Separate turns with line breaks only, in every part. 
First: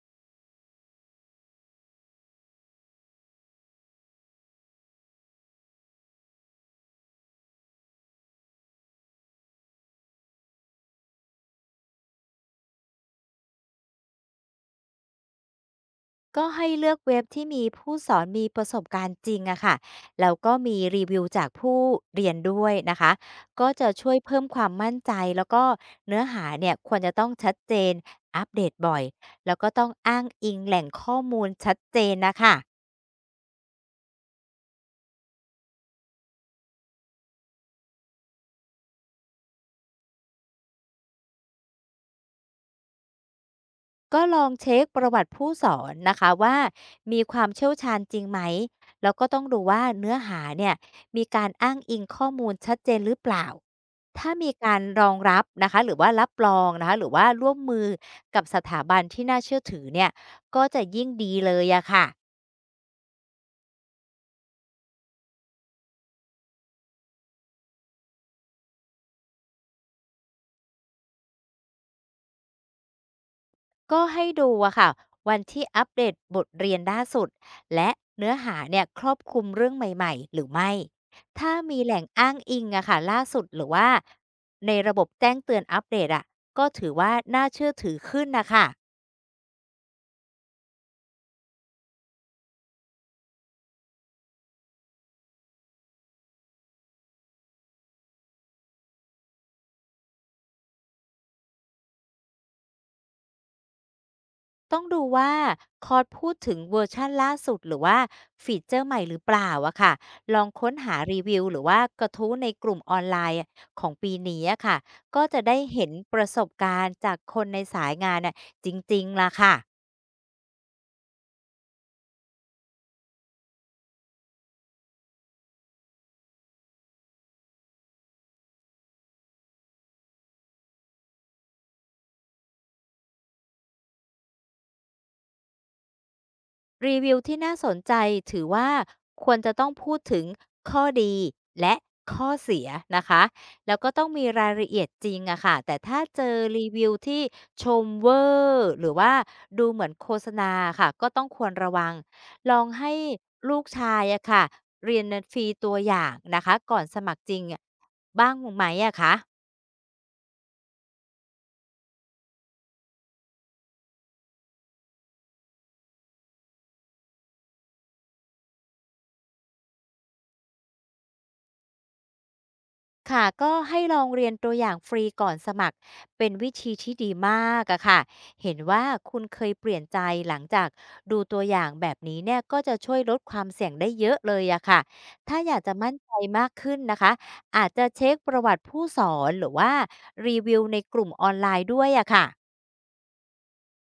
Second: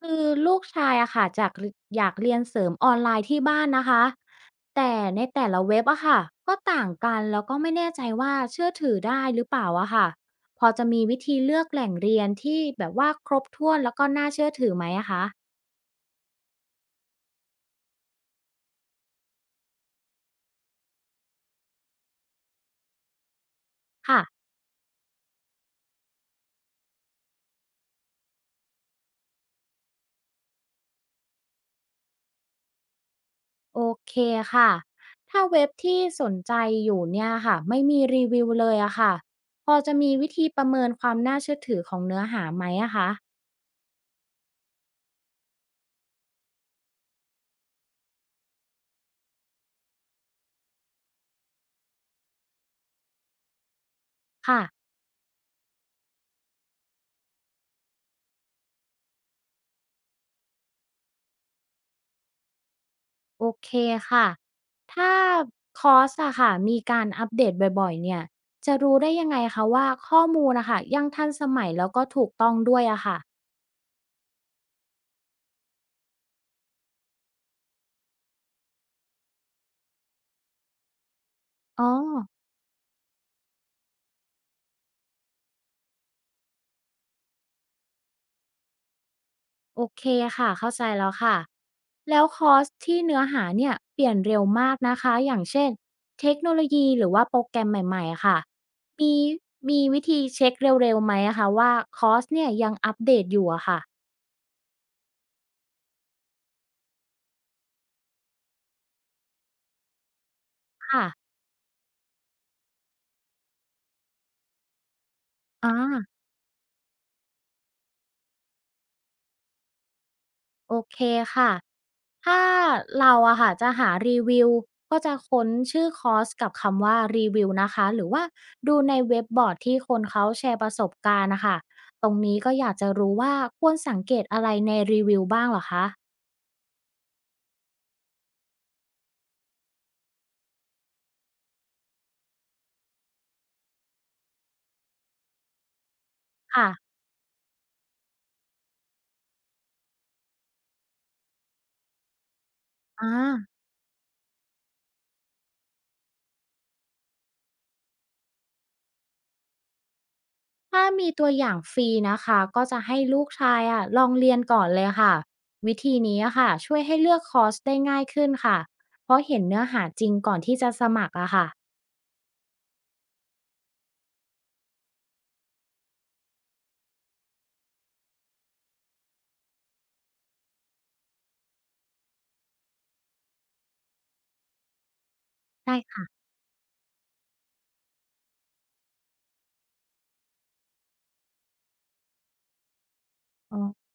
คือลูกชายอะค่ะจากอยากเรียนเสริมออนไลน์ที่บ้านนะคะแต่ในแต่ละเว็บอะค่ะก็ต่างกันแล้วก็ไม่แน่ใจว่าเชื่อถือได้หรือเปล่าอะค่ะพอจะมีวิธีเลือกแหล่งเรียนที่แบบว่าครบถ้วนแล้วก็น่าเชื่อถือไหมอะคะ
ก็ให้เลือกเว็บที่มีผู้สอนมีประสบการณ์จริงอะค่ะแล้วก็มีรีวิวจากผู้เรียนด้วยนะคะก็จะช่วย
ค่ะ
เพิ่มความมั่นใจแล้วก็เนื้อหาเนี่ยควรจะต้องชัดเจนอัปเดตบ่อย แล้วก็ต้องอ้างอิงแหล่งข้อมูลชัดเจนนะคะ
โอเคค่ะถ้าเว็บที่สนใจอยู่เนี่ยค่ะไม่มีรีวิวเลยอะค่ะพอจะมีวิธีประเมินความน่าเชื่อถือของเนื้อหาไหมอะคะ
ก็ลองเช็คประวัติผู้สอนนะคะว่ามีความเชี่ยวชาญจริงไหมแล้วก็ต้องดูว่าเนื้อหาเนี่ยมีการอ้างอิงข้อมูลชัดเจนหรือเปล่าถ้ามี
ค่ะ
การรองรับนะคะหรือว่ารับรองนะคะหรือว่าร่วมมือกับสถาบันที่น่าเชื่อถือเนี่ยก็จะยิ่งดีเลยอะค่ะ
โอเคค่ะ ถ้าคอร์สอะค่ะมีการอัปเดตบ่อยๆเนี่ยจะรู้ได้ยังไงคะว่าข้อมูลนะคะยังทันสมัยแล้วก็ถูกต้องด้วยอะค่ะ
ก็ให้ดูอะค่ะวันที่อัปเดตบทเรียนล่าสุดและเนื้อหาเนี่ยครอบคลุมเรื่องใหม่ๆหรือไม่ถ้ามี
อ๋อ
แหล่งอ้างอิงอะค่ะล่าสุดหรือว่าในระบบแจ้งเตือนอัปเดตอะก็ถือว่าน่าเชื่อถือขึ้นนะคะ
โอเคค่ะเข้าใจแล้วค่ะแล้วคอร์สที่เนื้อหาเนี่ยเปลี่ยนเร็วมากนะคะอย่างเช่นเทคโนโลยีหรือว่าโปรแกรมใหม่ๆอะค่ะมีมีวิธีเช็คเร็วๆไหมอะคะว่าคอร์สเนี่ยยังอัปเดตอยู่อะค่ะ
ต้องดูว่าคอร์สพูดถึงเวอร์ชันล่าสุดหรือว่าฟีเจอร์ใหม่หรือเปล่าอะค่ะลองค้นหา
ค่ะ
รีวิวหรือว่ากระทู้ในกลุ่มออนไลน์ของปีนี้อะค่ะก็จะได้
อา
เห็นประสบการณ์จากคนในสายงานน่ะจริงๆล่ะค่ะ
โอเคค่ะ ถ้าเราอะค่ะจะหารีวิวก็จะค้นชื่อคอร์สกับคำว่ารีวิวนะคะหรือว่าดูในเว็บบอร์ดที่คนเขาแชร์ประสบการณ์นะคะตรงนี้ก็อยากจะรู้ว่าควรสังเกตอะไรในรีวิวบ้างเหรอคะ
รีวิวที่น่าสนใจถือว่าควรจะต้องพูดถึงข้อดีและข้อเสียนะคะแล้วก็ต้องมีรายละเอียดจริงอะค่ะแต่ถ้าเจอรี
ค่ะ
วิวที่ชมเวอร์หรือว่าดูเหมือนโฆษณาค่ะก็ต้องควรระวังลองให้
อ่า
ลูกชายอะค่ะเรียนฟรีตัวอย่างนะคะก่อนสมัครจริงบ้างไหมอะคะ
ถ้ามีตัวอย่างฟรีนะคะก็จะให้ลูกชายอะลองเรียนก่อนเลยค่ะวิธีนี้อะค่ะช่วยให้เลือกคอร์สได้ง่ายขึ้นค่ะเพราะเห็นเนื้อหาจริงก่อนที่จะสมัครอะค่ะ
ค่ะก็ให้ลองเรียนตัวอย่างฟรีก่อนสมัครเป็นวิธีที่ดีมากอะค่ะเห็นว่าคุณเคยเปลี่ยนใจหลังจากดูตัวอย่างแบบนี้เนี่ยก็จะช่วยลดความเสี่ยงได้เยอะเลยอะค่ะถ้าอยากจะ
ได่
มั่น
ค่ะ
ใจมากขึ้นนะคะอาจจะเช็คประวัติผู้สอนหรือว่ารีวิวในกลุ่มออนไลน์ด้วยอะค่ะ
อ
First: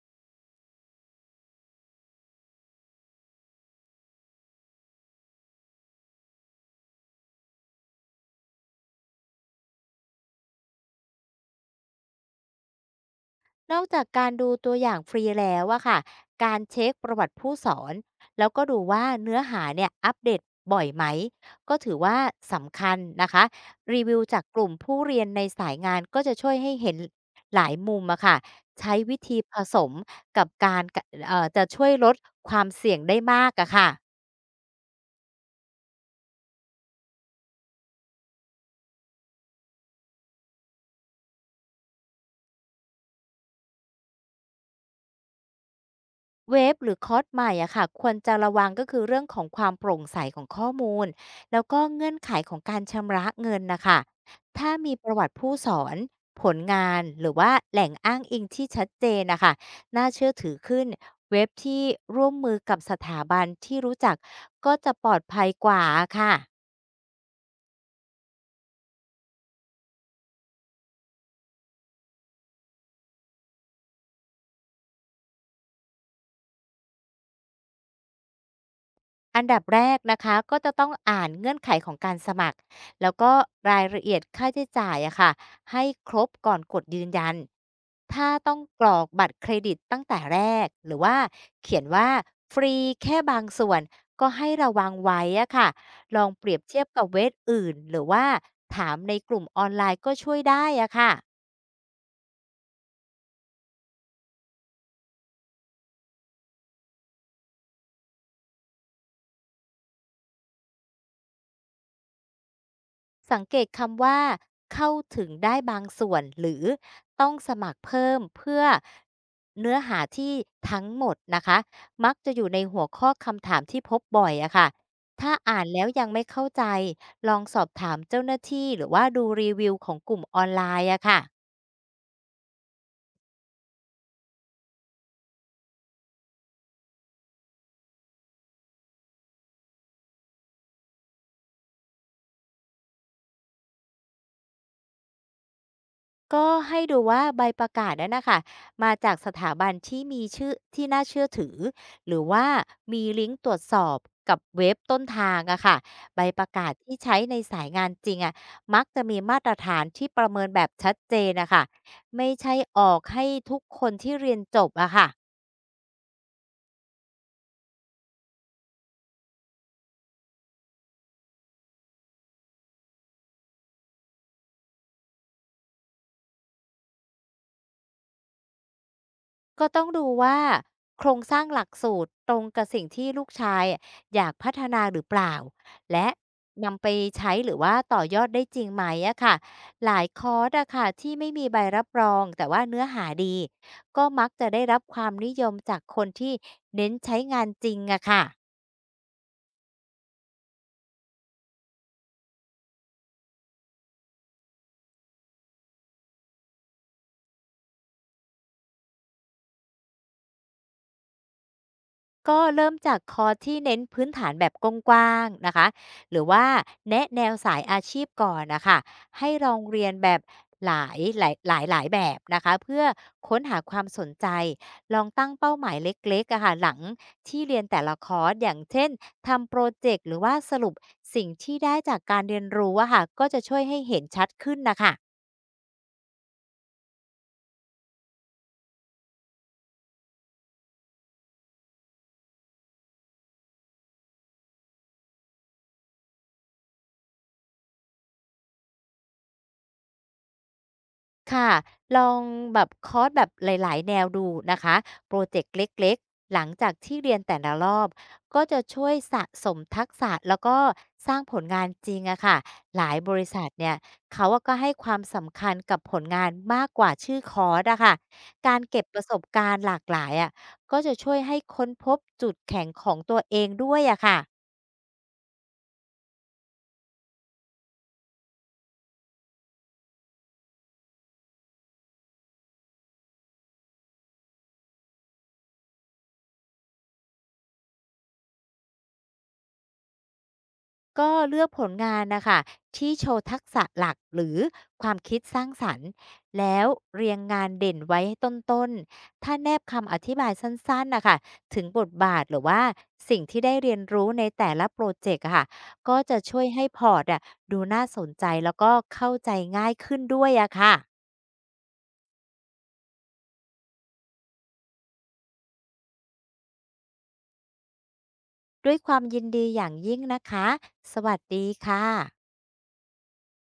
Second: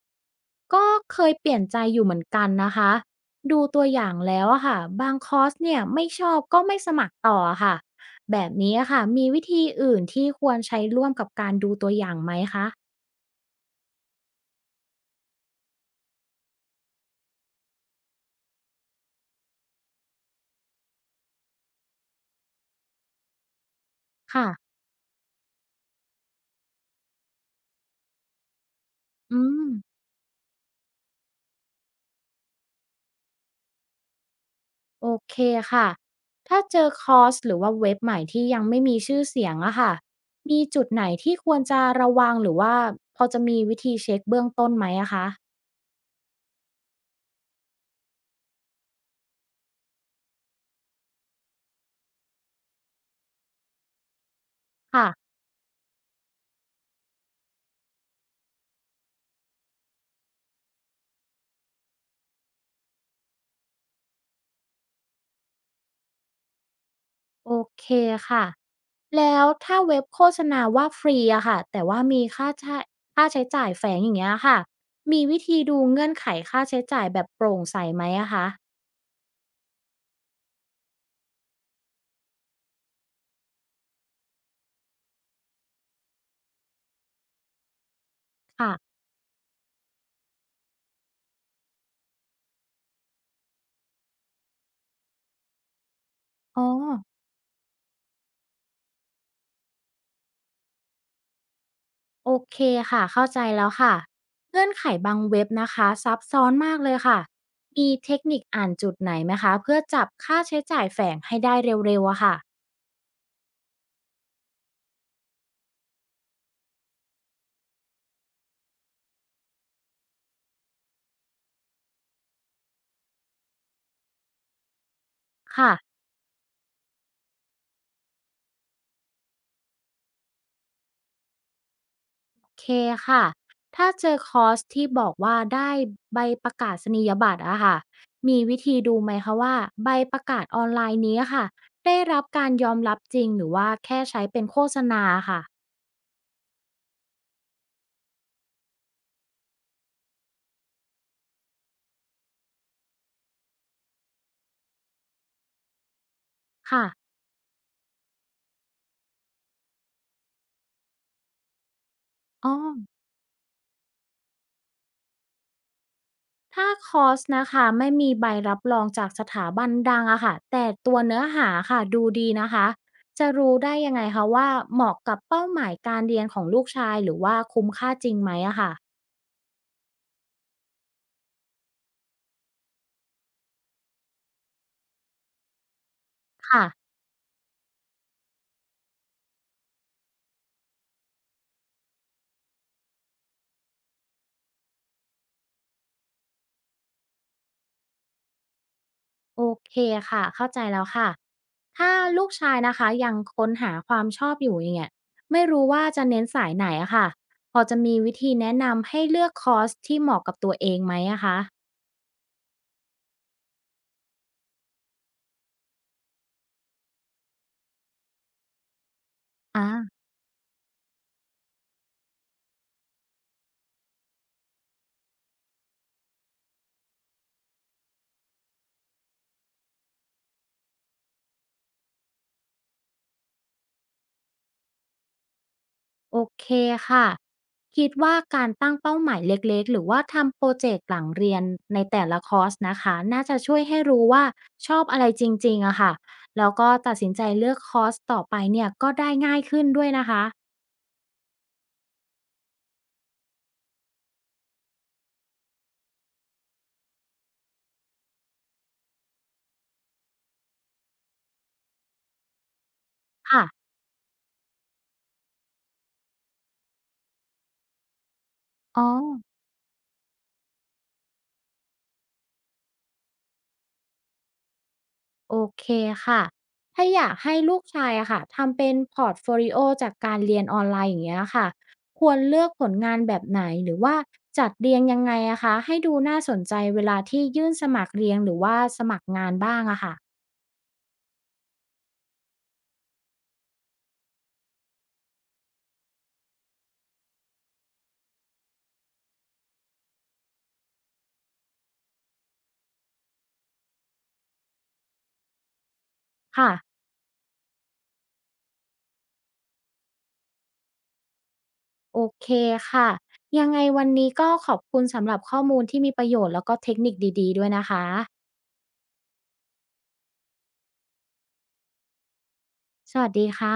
ก็เคยเปลี่ยนใจอยู่เหมือนกันนะคะ ดูตัวอย่างแล้วอะค่ะบางคอร์สเนี่ยไม่ชอบก็ไม่สมัครต่ออะค่ะ แบบนี้อะค่ะมีวิธีอื่นที่ควรใช้ร่วมกับการดูตัวอย่างไหมคะ
นอกจากการดูตัวอย่างฟรีแล้วอะค่ะ การเช็คประวัติผู้สอนแล้วก็ดูว่าเนื้อหาเนี่ยอัปเดตบ่อยไหมก็ถือว่าสำคัญนะคะรีวิวจาก
ค่ะ
กลุ่มผู้เรียนในสายงานก็จะช่วยให้เห็นหลายมุมอะค่ะใช้วิธี
อื
ผ
ม
สมกับการกะจะช่วยลดความเสี่ยงได้มากอะค่ะ
โอเคค่ะถ้าเจอคอร์สหรือว่าเว็บใหม่ที่ยังไม่มีชื่อเสียงอะค่ะมีจุดไหนที่ควรจะระวังหรือว่าพอจะมีวิธีเช็คเบื้องต้นไหมอะคะ
เว็บหรือคอร์สใหม่อะค่ะควรจะระวังก็คือเรื่องของความโปร่งใสของข้อมูลแล้วก็เงื่อนไขของการชำระเงินนะคะถ้ามีป
ค่ะ
ระวัติผู้สอนผลงานหรือว่าแหล่งอ้างอิงที่ชัดเจนนะคะน่าเชื่อถือขึ้นเว็บที่ร่วมมือกับสถาบันที่รู้จักก็จะปลอดภัยกว่าค่ะ
โอเคค่ะ แล้วถ้าเว็บโฆษณาว่าฟรีอะค่ะแต่ว่ามีค่าใช้จ่ายแฝงอย่างเงี้ยค่ะมีวิธีดูเงื่อนไขค่าใช้จ่ายแบบโปร่งใสไหมอะคะ
อันดับแรกนะคะก็จะต้องอ่านเงื่อนไขของการสมัครแล้วก็รายละเอียดค่าใช้จ่ายอะค่ะให้ครบก่อนกดยืนยันถ้าต้องกร
ค่ะ
อกบัตรเครดิตตั้งแต่แรกหรือว่าเขียนว่าฟรีแค่บางส่วนก็ให้ระวังไว้อะค่ะลองเปรีย
อ๋
บ
อ
เทียบกับเว็บอื่นหรือว่าถามในกลุ่มออนไลน์ก็ช่วยได้อะค่ะ
โอเคค่ะเข้าใจแล้วค่ะเงื่อนไขบางเว็บนะคะซับซ้อนมากเลยค่ะมีเทคนิคอ่านจุดไหนไหมคะเพื่อจับค่าใช้จ่ายแฝงให้ได้เร็วๆอะค่ะ
สังเกตคำว่าเข้าถึงได้บางส่วนหรือต้องสมัครเพิ่มเพื่อเนื้อหาที่ทั้งหมดนะคะมักจะอยู่ในหัวข้อคำถามที่พบบ่อยอะค่ะถ้าอ่าน
ค่ะ
แล้วยังไม่เข้าใจลองสอบถามเจ้าหน้าที่หรือว่าดูรีวิวของกลุ่มออนไลน์อะค่ะ
เคค่ะถ้าเจอคอร์สที่บอกว่าได้ใบประกาศนียบัตรอะค่ะมีวิธีดูไหมคะว่าใบประกาศออนไลน์นี้ค่ะได้รับการยอมรับจริงหรือว่าแค่ใช้เป็นโฆษณาค่ะ
ก็ให้ดูว่าใบประกาศนั้นนะคะมาจากสถาบันที่มีชื่อที่น่าเชื่อถือหรือว่ามีลิงก์ตรวจสอบกับเว็บต้นทางอะค่ะใบประกาศ
ค่ะ
ที่ใช้ในสายงานจริงอะมักจะมีมาตรฐานที่ประเมินแบบชัดเจนนะคะไม่
อ๋อ
ใช่ออกให้ทุกคนที่เรียนจบอะค่ะ
ถ้าคอร์สนะคะไม่มีใบรับรองจากสถาบันดังอะค่ะแต่ตัวเนื้อหาค่ะดูดีนะคะจะรู้ได้ยังไงคะว่าเหมาะกับเป้าหมายการเรียนของลูกชายหรือว่าคุ้มค่าจริงไหมอะค่ะ
ก็ต้องดูว่าโครงสร้างหลักสูตรตรงกับสิ่งที่ลูกชายอยากพัฒนาหรือเปล่าและ
ค่ะ
นำไปใช้หรือว่าต่อยอดได้จริงไหมอะค่ะหลายคอร์สอะค่ะที่ไม่มีใบรับรองแต่ว่าเนื้อหาดีก็มักจะได้รับความนิยมจากคนที่เน้นใช้งานจริงอะค่ะ
โอเคค่ะเข้าใจแล้วค่ะถ้าลูกชายนะคะยังค้นหาความชอบอยู่อย่างเงี้ยไม่รู้ว่าจะเน้นสายไหนอะค่ะพอจะมีวิธีแนะนำให้เลือกคอร์สที่เหมาะกับตัวเองไหมอะคะ
ก็เริ่มจากคอร์สที่เน้นพื้นฐานแบบกว้างๆนะคะหรือว่าแนะแนวสายอาชีพก่อนนะคะให้ลองเรียน
อ่า
แบบหลายแบบนะคะเพื่อค้นหาความสนใจลองตั้งเป้าหมายเล็กๆอะค่ะหลังที่เรียนแต่ละคอร์สอย่างเช่นทำโปรเจกต์หรือว่าสรุปสิ่งที่ได้จากการเรียนรู้อะค่ะก็จะช่วยให้เห็นชัดขึ้นนะคะ
โอเคค่ะคิดว่าการตั้งเป้าหมายเล็กๆหรือว่าทำโปรเจกต์หลังเรียนในแต่ละคอร์สนะคะน่าจะช่วยให้รู้ว่าชอบอะไรจริงๆอะค่ะแล้วก็ตัดสินใจเลือกคอร์สต่อไปเนี่ยก็ได้ง่ายขึ้นด้วยนะคะ
ค่ะ ลองแบบคอร์สแบบหลายๆแนวดูนะคะโปรเจกต์เล็กๆ หลังจากที่เรียนแต่ละรอบ ก็จะช่วยสะสมทักษะแล้วก็สร้างผลงานจริงอะค่ะหลายบริษั
ค่ะ
ทเนี่ยเขาอะก็ให้ความสำคัญกับผลงานมากกว่าชื่อคอร์สอะค่ะการเก็
อ๋อ
บประสบการณ์หลากหลายอะก็จะช่วยให้ค้นพบจุดแข็งของตัวเองด้วยอะค่ะ
โอเคค่ะ ถ้าอยากให้ลูกชายอะค่ะทำเป็นพอร์ตโฟลิโอจากการเรียนออนไลน์อย่างเงี้ยค่ะ ควรเลือกผลงานแบบไหนหรือว่าจัดเรียงยังไงอะคะให้ดูน่าสนใจเวลาที่ยื่นสมัครเรียนหรือว่าสมัครงานบ้างอะค่ะ
ก็เลือกผลงานนะคะที่โชว์ทักษะหลักหรือความคิดสร้างสรรค์แล้วเรียงงานเด่นไว้ให้ต้นๆ ถ้าแนบคำอธิบายสั้นๆนะคะถึงบทบาทหรือว่าสิ่งที่ได้เรียนรู้ในแต่ละโปรเจกต์อะค่ะก็จะช่วย
ค่ะ
ให้พอร์ตอะดูน่าสนใจแล้วก็เข้าใจง่ายขึ้นด้วยอะค่ะ
โอเคค่ะ ยังไงวันนี้ก็ขอบคุณสำหรับข้อมูลที่มีประโยชน์แล้วก็เทคนิคดีๆด้วยนะคะ
ด้วยความยินดีอย่างยิ่งนะคะสวัสดีค่ะ
สวัสดีค่ะ